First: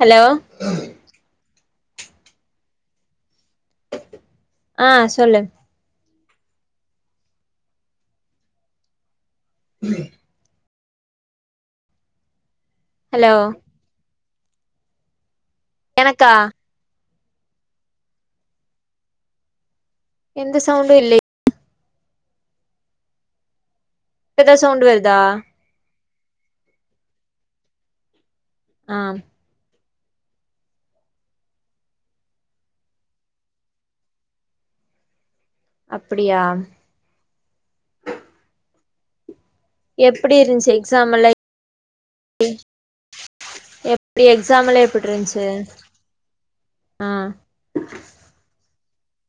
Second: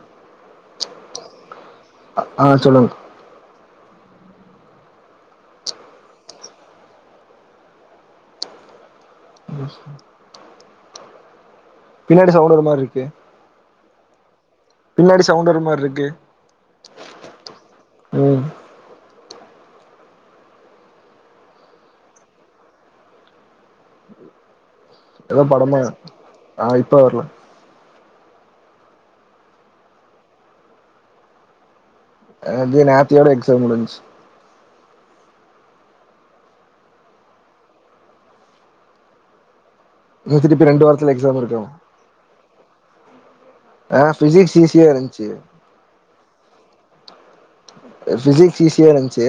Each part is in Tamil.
ஹலோ ஆ சொல்லுங்கா ஆ சொல்லு பின்னாடி சவுண்ட் வர மாரி இருக்கு ஹலோ பின்னாடி சவுண்டு வர மாரி இருக்கு எனக்கா ம் எந்த சவுண்டு இல்லயே இப்ப எதாது சவுண்டு வருது ஏதோ படமா ஆ இப்ப வர்ல்ல ஆ அது நேத்தியோட எக்ஸாம் முடிஞ்சு அப்டியா எப்டி இன்னு திருப்பி இருந்துச்சு ரெண்டு வாரத்துல எக்ஸாமல்ல எக்ஸாம் இருக்கு [unintelligible] ஆ எப்டி பிசிக்ஸ் எக்ஸாம்ல ஈஸியா எப்டி இருந்துச்சு ஆ பிசிக்ஸ் ஈஸியா இருந்துச்சு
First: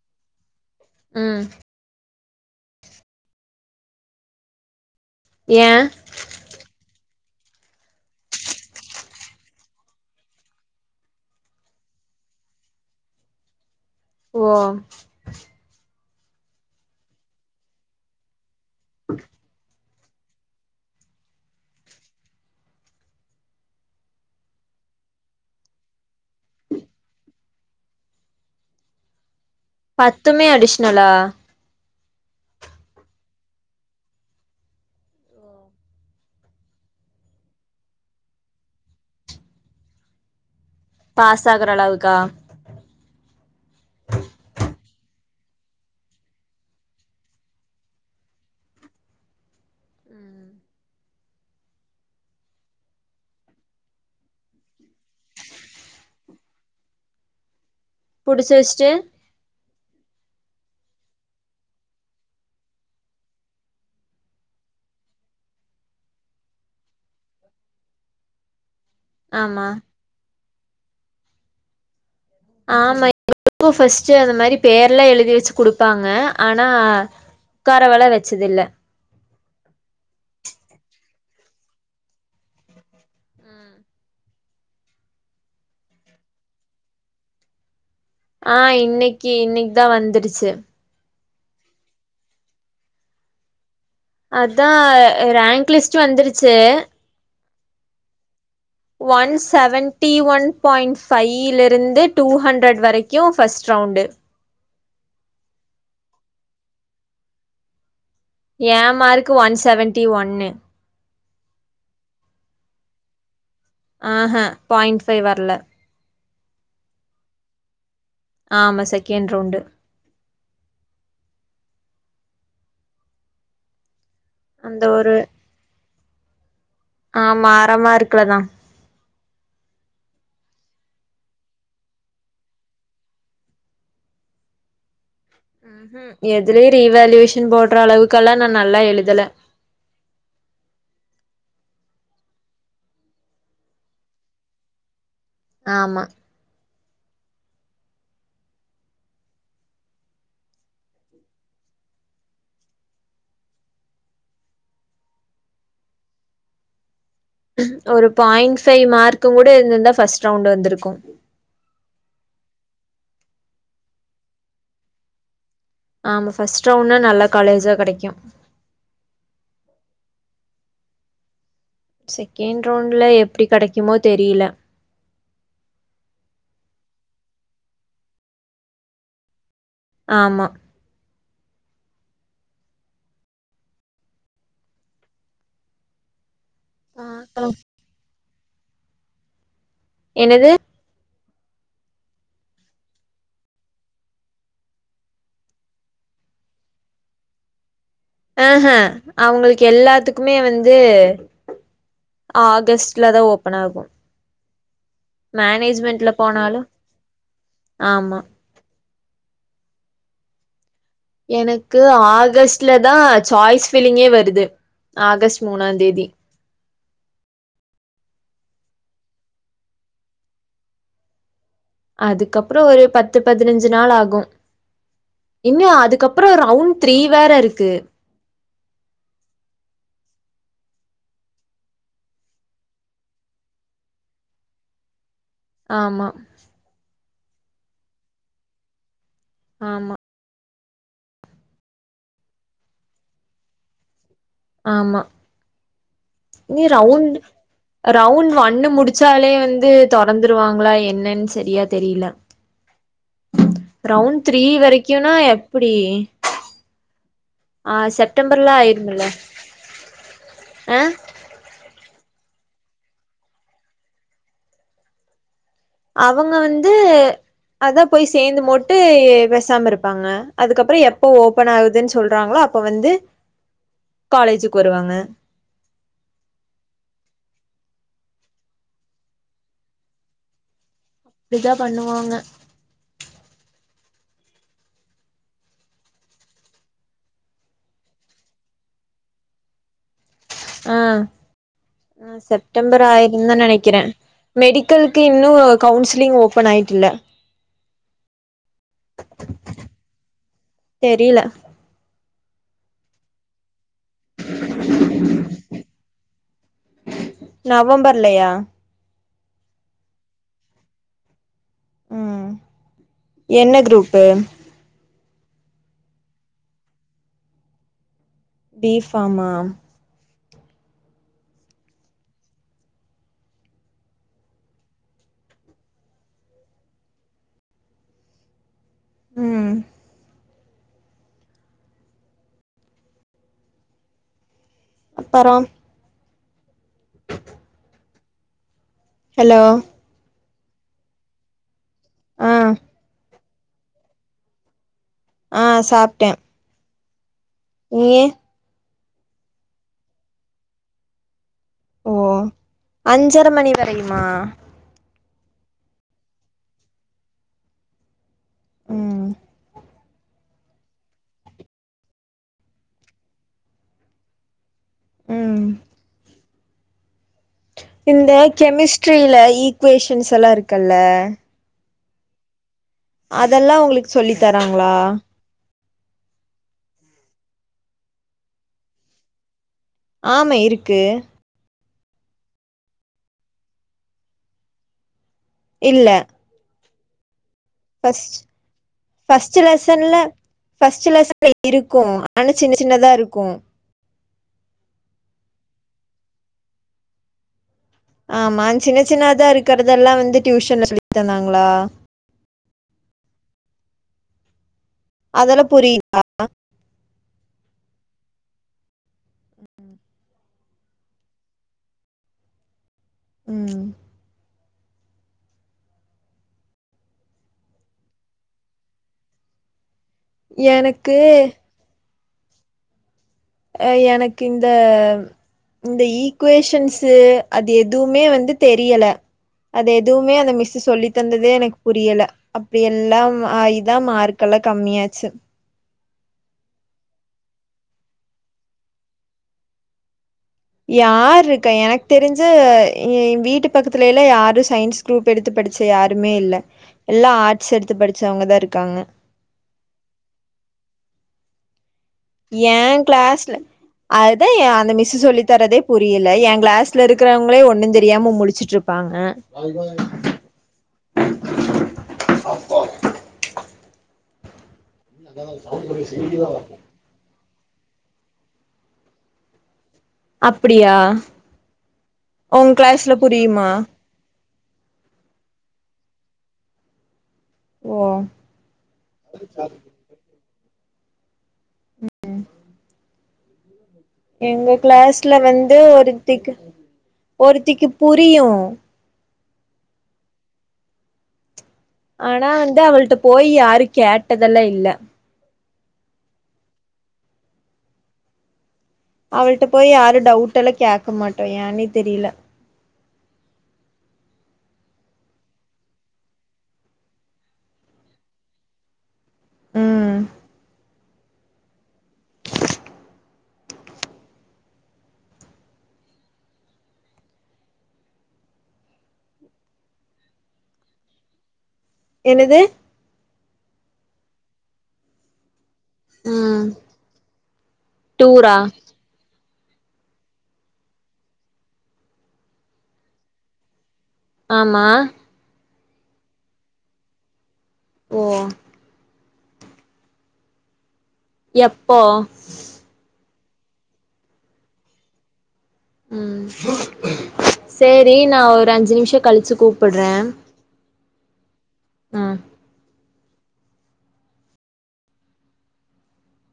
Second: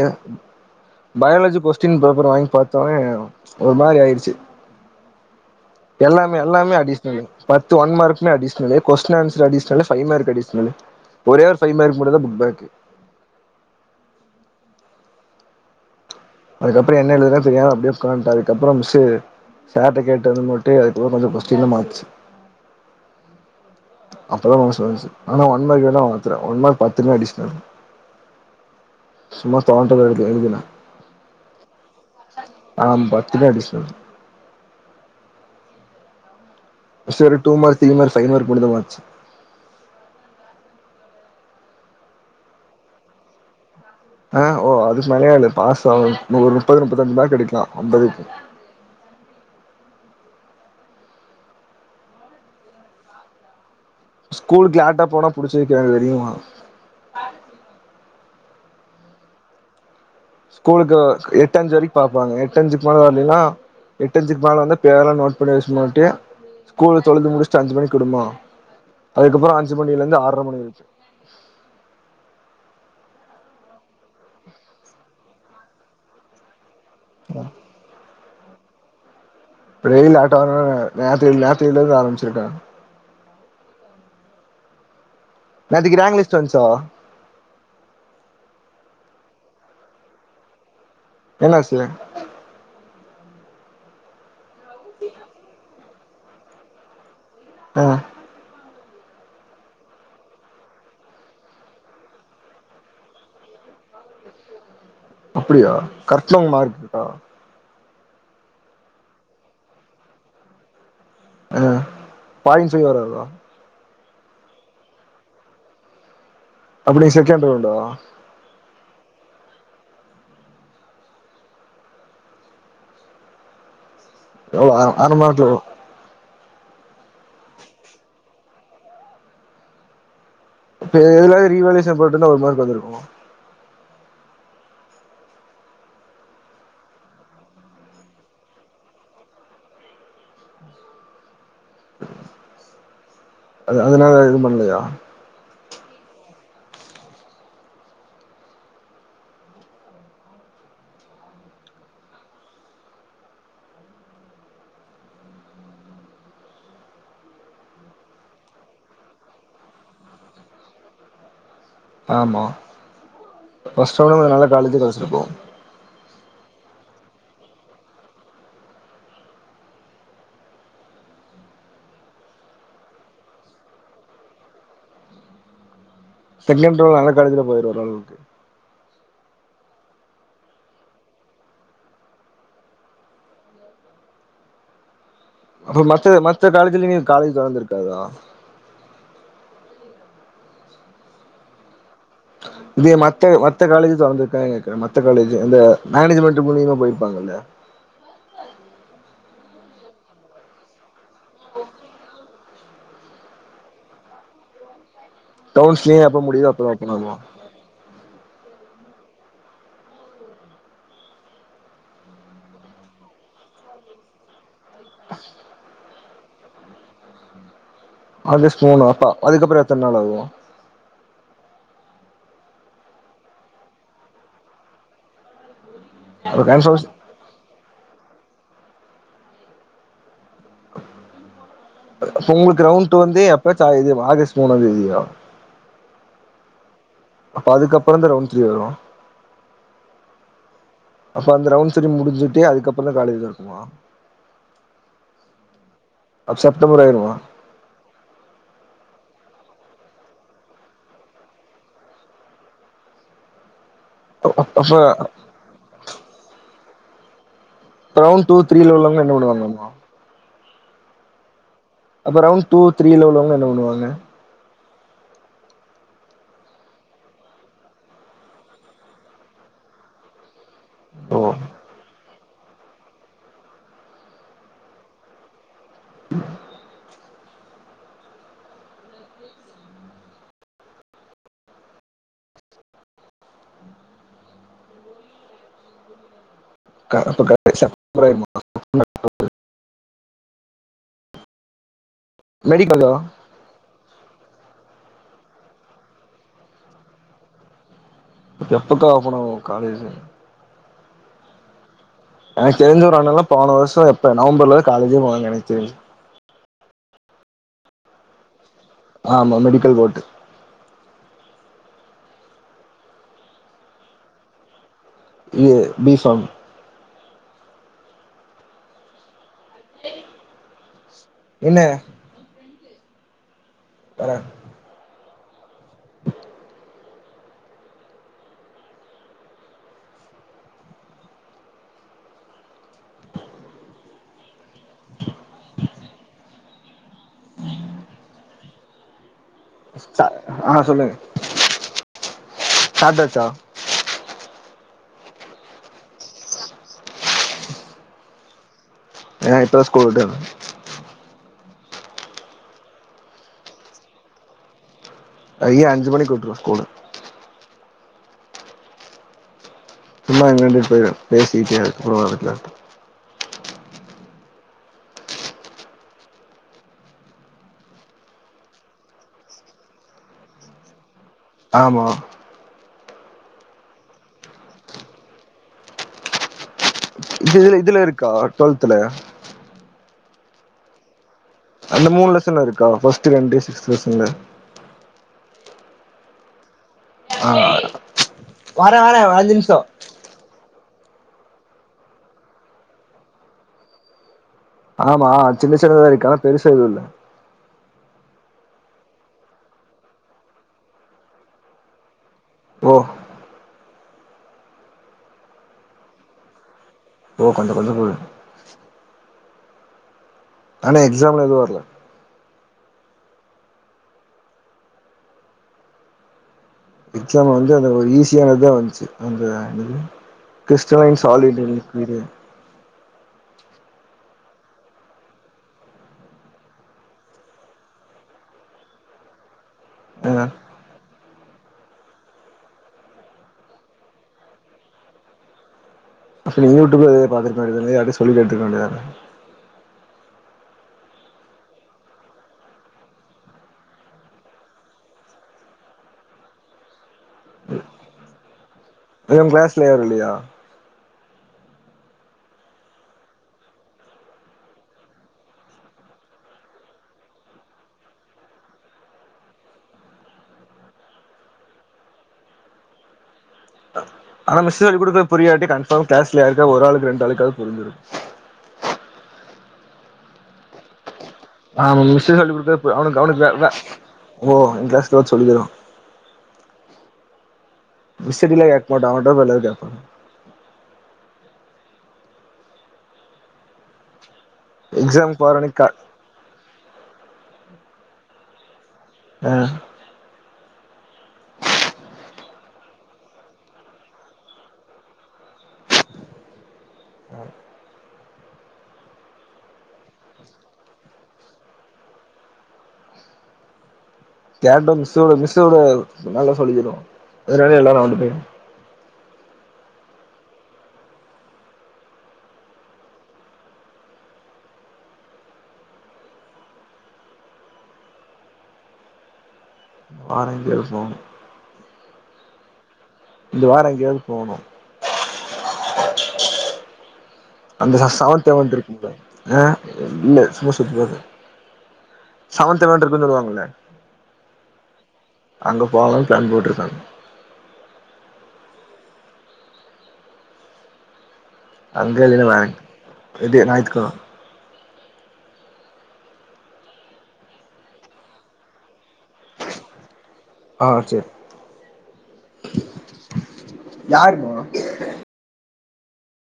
ம் ஃபயாலஜி கோஸ் ஸ்டீன் பேப்பர் வாங்கி பாத்தோனே ஒரு மாரி ஆயிடுச்சு யே எல்லாமே எல்லாமே அடிஷ்னலு பத்து ஒன் மார்குமே additional question answer additional five mark additional ஒரே ஒரு ஃபை மார்க் மட்டுதா புக் பாக்கு ஓ அதுக்கப்புறோ என்ன எழுதுனே தெரியாம அப்டே உக்காந்டே அதுக்கப்புறோ மிஸ்ஸு சேர்ட்ட கேட்டு வந்து [unintelligible] அதுக்கப்றோ கொஞ்சோ கொஸ்டின மாத்த சொ அப்பதா மனசு நல்லான்சு ஆனா ஒன் மார்க்லா [unintelligible] ஒன் மார்க் பத்துமே அடிஷ்னலு சும்மா தோன்ரத எழு பத்துமே எழுதுனே அடிஷ்னலா ஆ பத்துமே அடிஷ்னலு சேரி two mark three mark five mark மட்டுதா மாத்ச்சு பாஸ் ஆகுற அளவுக்கா ஆ ஓ அதுக்கு மேலயா இல்ல பாஸ் ஆனு இன்னு ஒரு முப்பது முப்பத்தஞ்சு மார்க் எடுக்லா அம்பதுக்கு ஸ்கூலுக்கு லேட்டா போனா புடிச்சி வெக்கிராங்க தெரியுமா புடிச்சு வெஷ்டு ஸ்கூலுக்கு எட்டு அஞ்சு வரிக் பாப்பாங்க எட்டு அஞ்சுக் மேல் வர்லினா எட்டஞ்சுக் மேல வந்து பேர்லா நோட் பண்ணி வெஷ்னுமான்டி ஸ்கூல்ல தொழுந்து முடிஷ்ட்டு அஞ்சு மணிக்கிடுமா அதுக்கப்புறோ ஆமா அஞ்சு மணிலெந்து ஆற்ர மணி வெரிக்கு ஆமா எங்களுக்கு ஃபஸ்ட்டு அந்த மாரி பேர்ல்லா எழுதி வெச்சு குடுப்பாங்க ஆனா அ உக்காரவல வெச்சதில்ல ப்ரேய லேட்டா வந்தனா [unintelligible] ஆரம்பிச்சுருக்கு நேத்திக்கு ரேங் லிட்ஸ்ட் வந்ச்சா ஆ இன்னைக்கி இன்னைக்தா வந்துருச்சு என்னாசுலே அதா ரேங்க் லிஸ்ட்டு வந்துருச்சு அ ஒன் செவன்ட்டி ஒன் பாயிண் ஃபையிலிருந்து டூ ஹண்ட்ரட் வரைக்கு ஃபஸ்ட் ரவுண்டு அப்படியா கட்னவங்க மார்க் இருக்கா ஏ மார்க்கு ஒன் செவன்டி ஒன்னு அதா அதா பாய்ன் ஃபை வராதா ஆ ஹ பாயிண்ட் ஃபை வர்ல அப்ப நீ செகண்ட் ரவுண்டா ஆமா செகண்ட் ரவ்ண்டு எவ்ளோ அ அந்த ஒரு அவர் மார்க் [unintelligible] ஆமா அர மார்குலதா இப்ப எ எதுலாது ரீவேல்யூவைஷன் போட்டுர்ந்தா‌ஒரு மார்க் வந்துருக்கு ம் எதுலியேஆ ரீவேல்யுவேஷன் போடுற அளவுக்கெல்லா நா நல்லா எழுதல அது அதனால எதும் பண்ணலையா ஆமா ஒரு பாயிண்ட் ஃபை மார்க்குங் கூட இருந்திந்தா ஃபஸ்ட் ரவுண்ட் வந்துருக்கு ஆமா ஃபஸ்ட் ரவ்ண்ட்லே கொஞ்ச நல்ல காலேஜு கெடச்சிருக்கு ஆமா பஸ்ட் ரவுண்ட்னா நல்லா காலேஜா கெடைக்கு செகெண்ட் ரவுண்ட்ல எப்டி கெடைக்குமோ தெரில செகெண் ரவுண்ட்ல நல்ல காலேஜில போயிருவ ஒர்ரளவுக்கு ஆமா அப்ப மத்த மத்த காலேஜ்லயுமே ஆ காலேஜ் தொடர்ந்திருக்காதா என்னது இதே மத்த மத்த காலேஜ் தொறந்திருக்காங்க கேக்குறேன் மத்த காலேஜ் இந்த மேனேஜ்மெண்ட் மூலியமா போயிருப்பாங்கல்லா ஆஹ அவங்களுக்கு எல்லாத்துக்குமே வந்து ஆகஸ்ட்ல தான் ஓப்பன் ஆகும் கவுன்சிலிங் மேனேஜ்மெண்ட்ல எப்ப முடியுதோ போனாலும் அப்பதா ஓப்பன் ஆகு ஆமா எனக்கு ஆகஸ்ட்ல தான் சாய்ஸ் ஃபீலிங்கே வருது ஆகஸ்ட் மூணாம் தேதி ஆகஸ்ட் மூணா அப்ப அதுக்கப்புறம் எத்தனை நாள் ஆகுது அதுக்கப்புறம் ஒரு பத்து பதினஞ்சு நாள் ஆகும் இன்னும் அதுக்கப் அப்புறம் அப்ப ரவுண்ட் கன்ஃபர்ம் த்ரீ வேற இருக்கு போன் கிரவுண்ட்‌ டூ வந்து எப்ப ஆகஸ்ட் மூணாம் தேதியா ஆமா அப்ப அதுக்கப்புறம் தான் ரவுண்ட் த்ரீ வரும் ஆமா அப்ப அந்த ரவுண்ட் த்ரீ முடிஞ்சிட்டு அதுக்கப்பறோ தான் காலேஜ் தொறக்குமா ஆமா அப்ப நீ செப்டம்பர் ஆயிருமா ரவுண்ட் ரவுண்ட் ஒன்னு முடிச்சாலே வந்து தொறந்துருவாங்காளி என்னன்னு சரியா தெரில ரவுண்ட் த்ரீ வரைக்கும்னா அப்ப எப்டி ஆ ரவுண்ட் டூ செப்டம்பர்ல த்ரீல உள்ளவங்க ஆய்ருந்தலே என்ன பண்ணுவாங்கம்மா ஆ அப்ப ரவுண்ட் டூ த்ரீல உள்ளவங்க என்ன பண்ணுவாங்க அவங்க வந்து அதான் போய் சேர்ந்து மோட்டு பேசாம இருப்பாங்க அதுக்கப்பறோ எப்போ ஓ ஓபன் ஆகுதுன்னு சொல்றாங்களோ அப்போ வந்து காலேஜுக்கு வருவாங்க [inaudible] இப்டிதான் பண்ணுவாங்க [inaudible] ஆ ஆ செப்டம்பர் மெடிக்கலா ஆய்டும்தான் நினைக்கிறேன் மெடிக்கலுக்கு இன்னும் கவுன்சிலிங் ஓப்பன் அண்ட் கப்ல எப்பதறச்ச் போன காலேஜு தெரில எனக்கு தெரிஞ்ச ஒரு ஆண்னல்ல போன வருஷம் எப்ப நவம்பர்ல காலேஜே போவாங்க எனக்கு தெரிஞ்சு நவம்பர்லையா ஆமா மெடிக்கல் போட்டு ம் என்ன க்ரூப்பு இல்லயே பீ ஃபாம் பீ ஃபாம் ஆ என்ன ஆ ம் அப்பறம் ஹலோ சா ஆ சொல்லுங்க ஆ சாப்ட்டாச்சா ஆ சாப்டேன் ஏ அ இப்ப தா ஸ்கூல் விட்டாங்க ஓ அஞ்சர மணி வரையுமா அய அஞ்சு மாணிக்கு வுட்டுரு ஸ்கூலு ம் சும்மா இங்க வந்துட்டு போய் பேசிக்கிட்டே அதுக்கு அப்புறம் வரன்னாங்க ம் இந்த கெமிஸ்ட்ரியில ஈக்குவேஷன்ஸ் எல்லாருக்குல்ல ஆமா அதெல்லா உங்களுக்கு சொல்லி தராங்களா இதுல இதுல இருக்கா டுவெல்தல ஆமே இருக்கு அந்த மூணு லெசன் இருக்கா ஃபஸ்ட் ரெண்டு சிக்ஸ்த் லெசன்ல இல்ல ஆ ஃபஸ்ட் வரே வரே ஒரு அஞ்சு ஃபர்ஸ்ட் நிமிஷோ லெசன்ல ஃபஸ்ட் லெசன் இருக்கும் ஆனா சின்ன சின்னதா இருக்கும் ஆமா சின்ன சின்னதா இருக்கு ஆனா பெருச எதுல்ல ஆமா சின்ன சின்னதா இருக்கிறதெல்லா வந்து டியூஷன்ல சொல்லி தந்தாங்களா ஓ அதெல்லா புரிதா ஓ கொஞ்சம் கொஞ்சம் போது ஆனா எக்ஸாம்ல எதுவும் வரல ம் ம் எக்ஸாம் வந்து அந்த ஒரு ஈஸியானதுதான் வந்துச்சு அந்த என்னது எனக்கு கிறிஸ்டன் சாலிடே அங்க அ எனக் இந்த இந்த ஈக்குவேஷன்ஸு அது எதுமே வந்து தெரியல அது எதுவுமே ஆ அந்த மிஸ் சி சொல்லி தந்ததே எனக் புரியல அப்டி எல்லாம் ஆ இதா மார்க்ல்லா கம்மியாச்சு பஸ்ட்டு யூடிப்ல இதே பாத்திருக்க வேண்டியது தானே யார்கிட்டயு சொல்லி கேட்ருக்க வேண்டியதானே யாருக்கா எனக்கு தெருஞ்சுஏ வீட்டு பக்கத்துலயெல்லா யாரு சயின்ஸ் குரூப் எடுத்து படிச்ச யாருமே இல்ல எல்லா ஆர்ட்ஸ் எடுத்து படிச்சவுங்க தா இருக்காங்க ஐய்யோ உங்க க்ளாஸ்ல யாரு இல்லையா ஏ க்ளாஸ்ல அதுதா ஏ அந்த மிஸ் சொல்லி தர்றதே புரியல எ க்ளாஸ்ல இருக்குறவுங்களே ஒண்ணு தெரியாம முழிச்சுட்ருப் ப்பாங்க அந்த மிஸ் சொல்லி குடுக்கிறது புரியாட்டி கன்ஃபாமா க்ளாஸ்ல யாருக்காவது ஒரு ஆளுக்கு ரெண்டு ஆளுக்குகாது புருஞ்சுருக்கு அப்புடியா ஆமா மிஸ் சொல்லி குடுக்குறது பப அவனு கவனிப்ப புரியுமா வ வ ஓ எ க்ளாஸ்ல வச்சு சொல்லி தருவாங்க ஓ மிஸ் [unintelligible] அவன்ட்ட தா போய் எல்லாரு கேப்பாங்க எங்க க்ளாஸ்ல எக்ஸாம்க்கு வர வந்து அன்னைக்கு கா ஒருத்திக்கு ஒருத்திக்கு புரியு அ ஆனா வந்து அவள்ட போய் யாரு கேட்டதெல்லா இல்ல அவள்ட்ட போய் யாரு டவுட் எல்லா கேக்க மாட்டோ ஏன்னே தெரியில கேட்ட மிஸ்ஸோட மிஸ்ஸோட நல்லா சொல்லி தருவாங்க நேரா எல்லாரு அவள்ட்ட போய் ம் ம் வாரோ கேப்போ என்னது இந்த வாரோ எங்கேயாவது போனு ம் அந்த ச சவந்த் டூரா எவந்த் இருக்குங்க ஆ இல்ல சும்மா சுத்தி பாத்தே செவன்த் எவென்ட் இருக்குன்னு சொல்லுவாங்களே ஆமா அங்கே போகலான் ப்ளான் போட்ருக்காங்க ஓ எப்போ அங்க இல்லேனா ஞாய்த் ரெடி ஞாய்த்துக்கெழம ம் சேரி நா ஒரு அஞ்சு நிம்ஷோ கழிச்சு கூப்புட்றே ஆ ஹா சேரி ம் யாரு போனு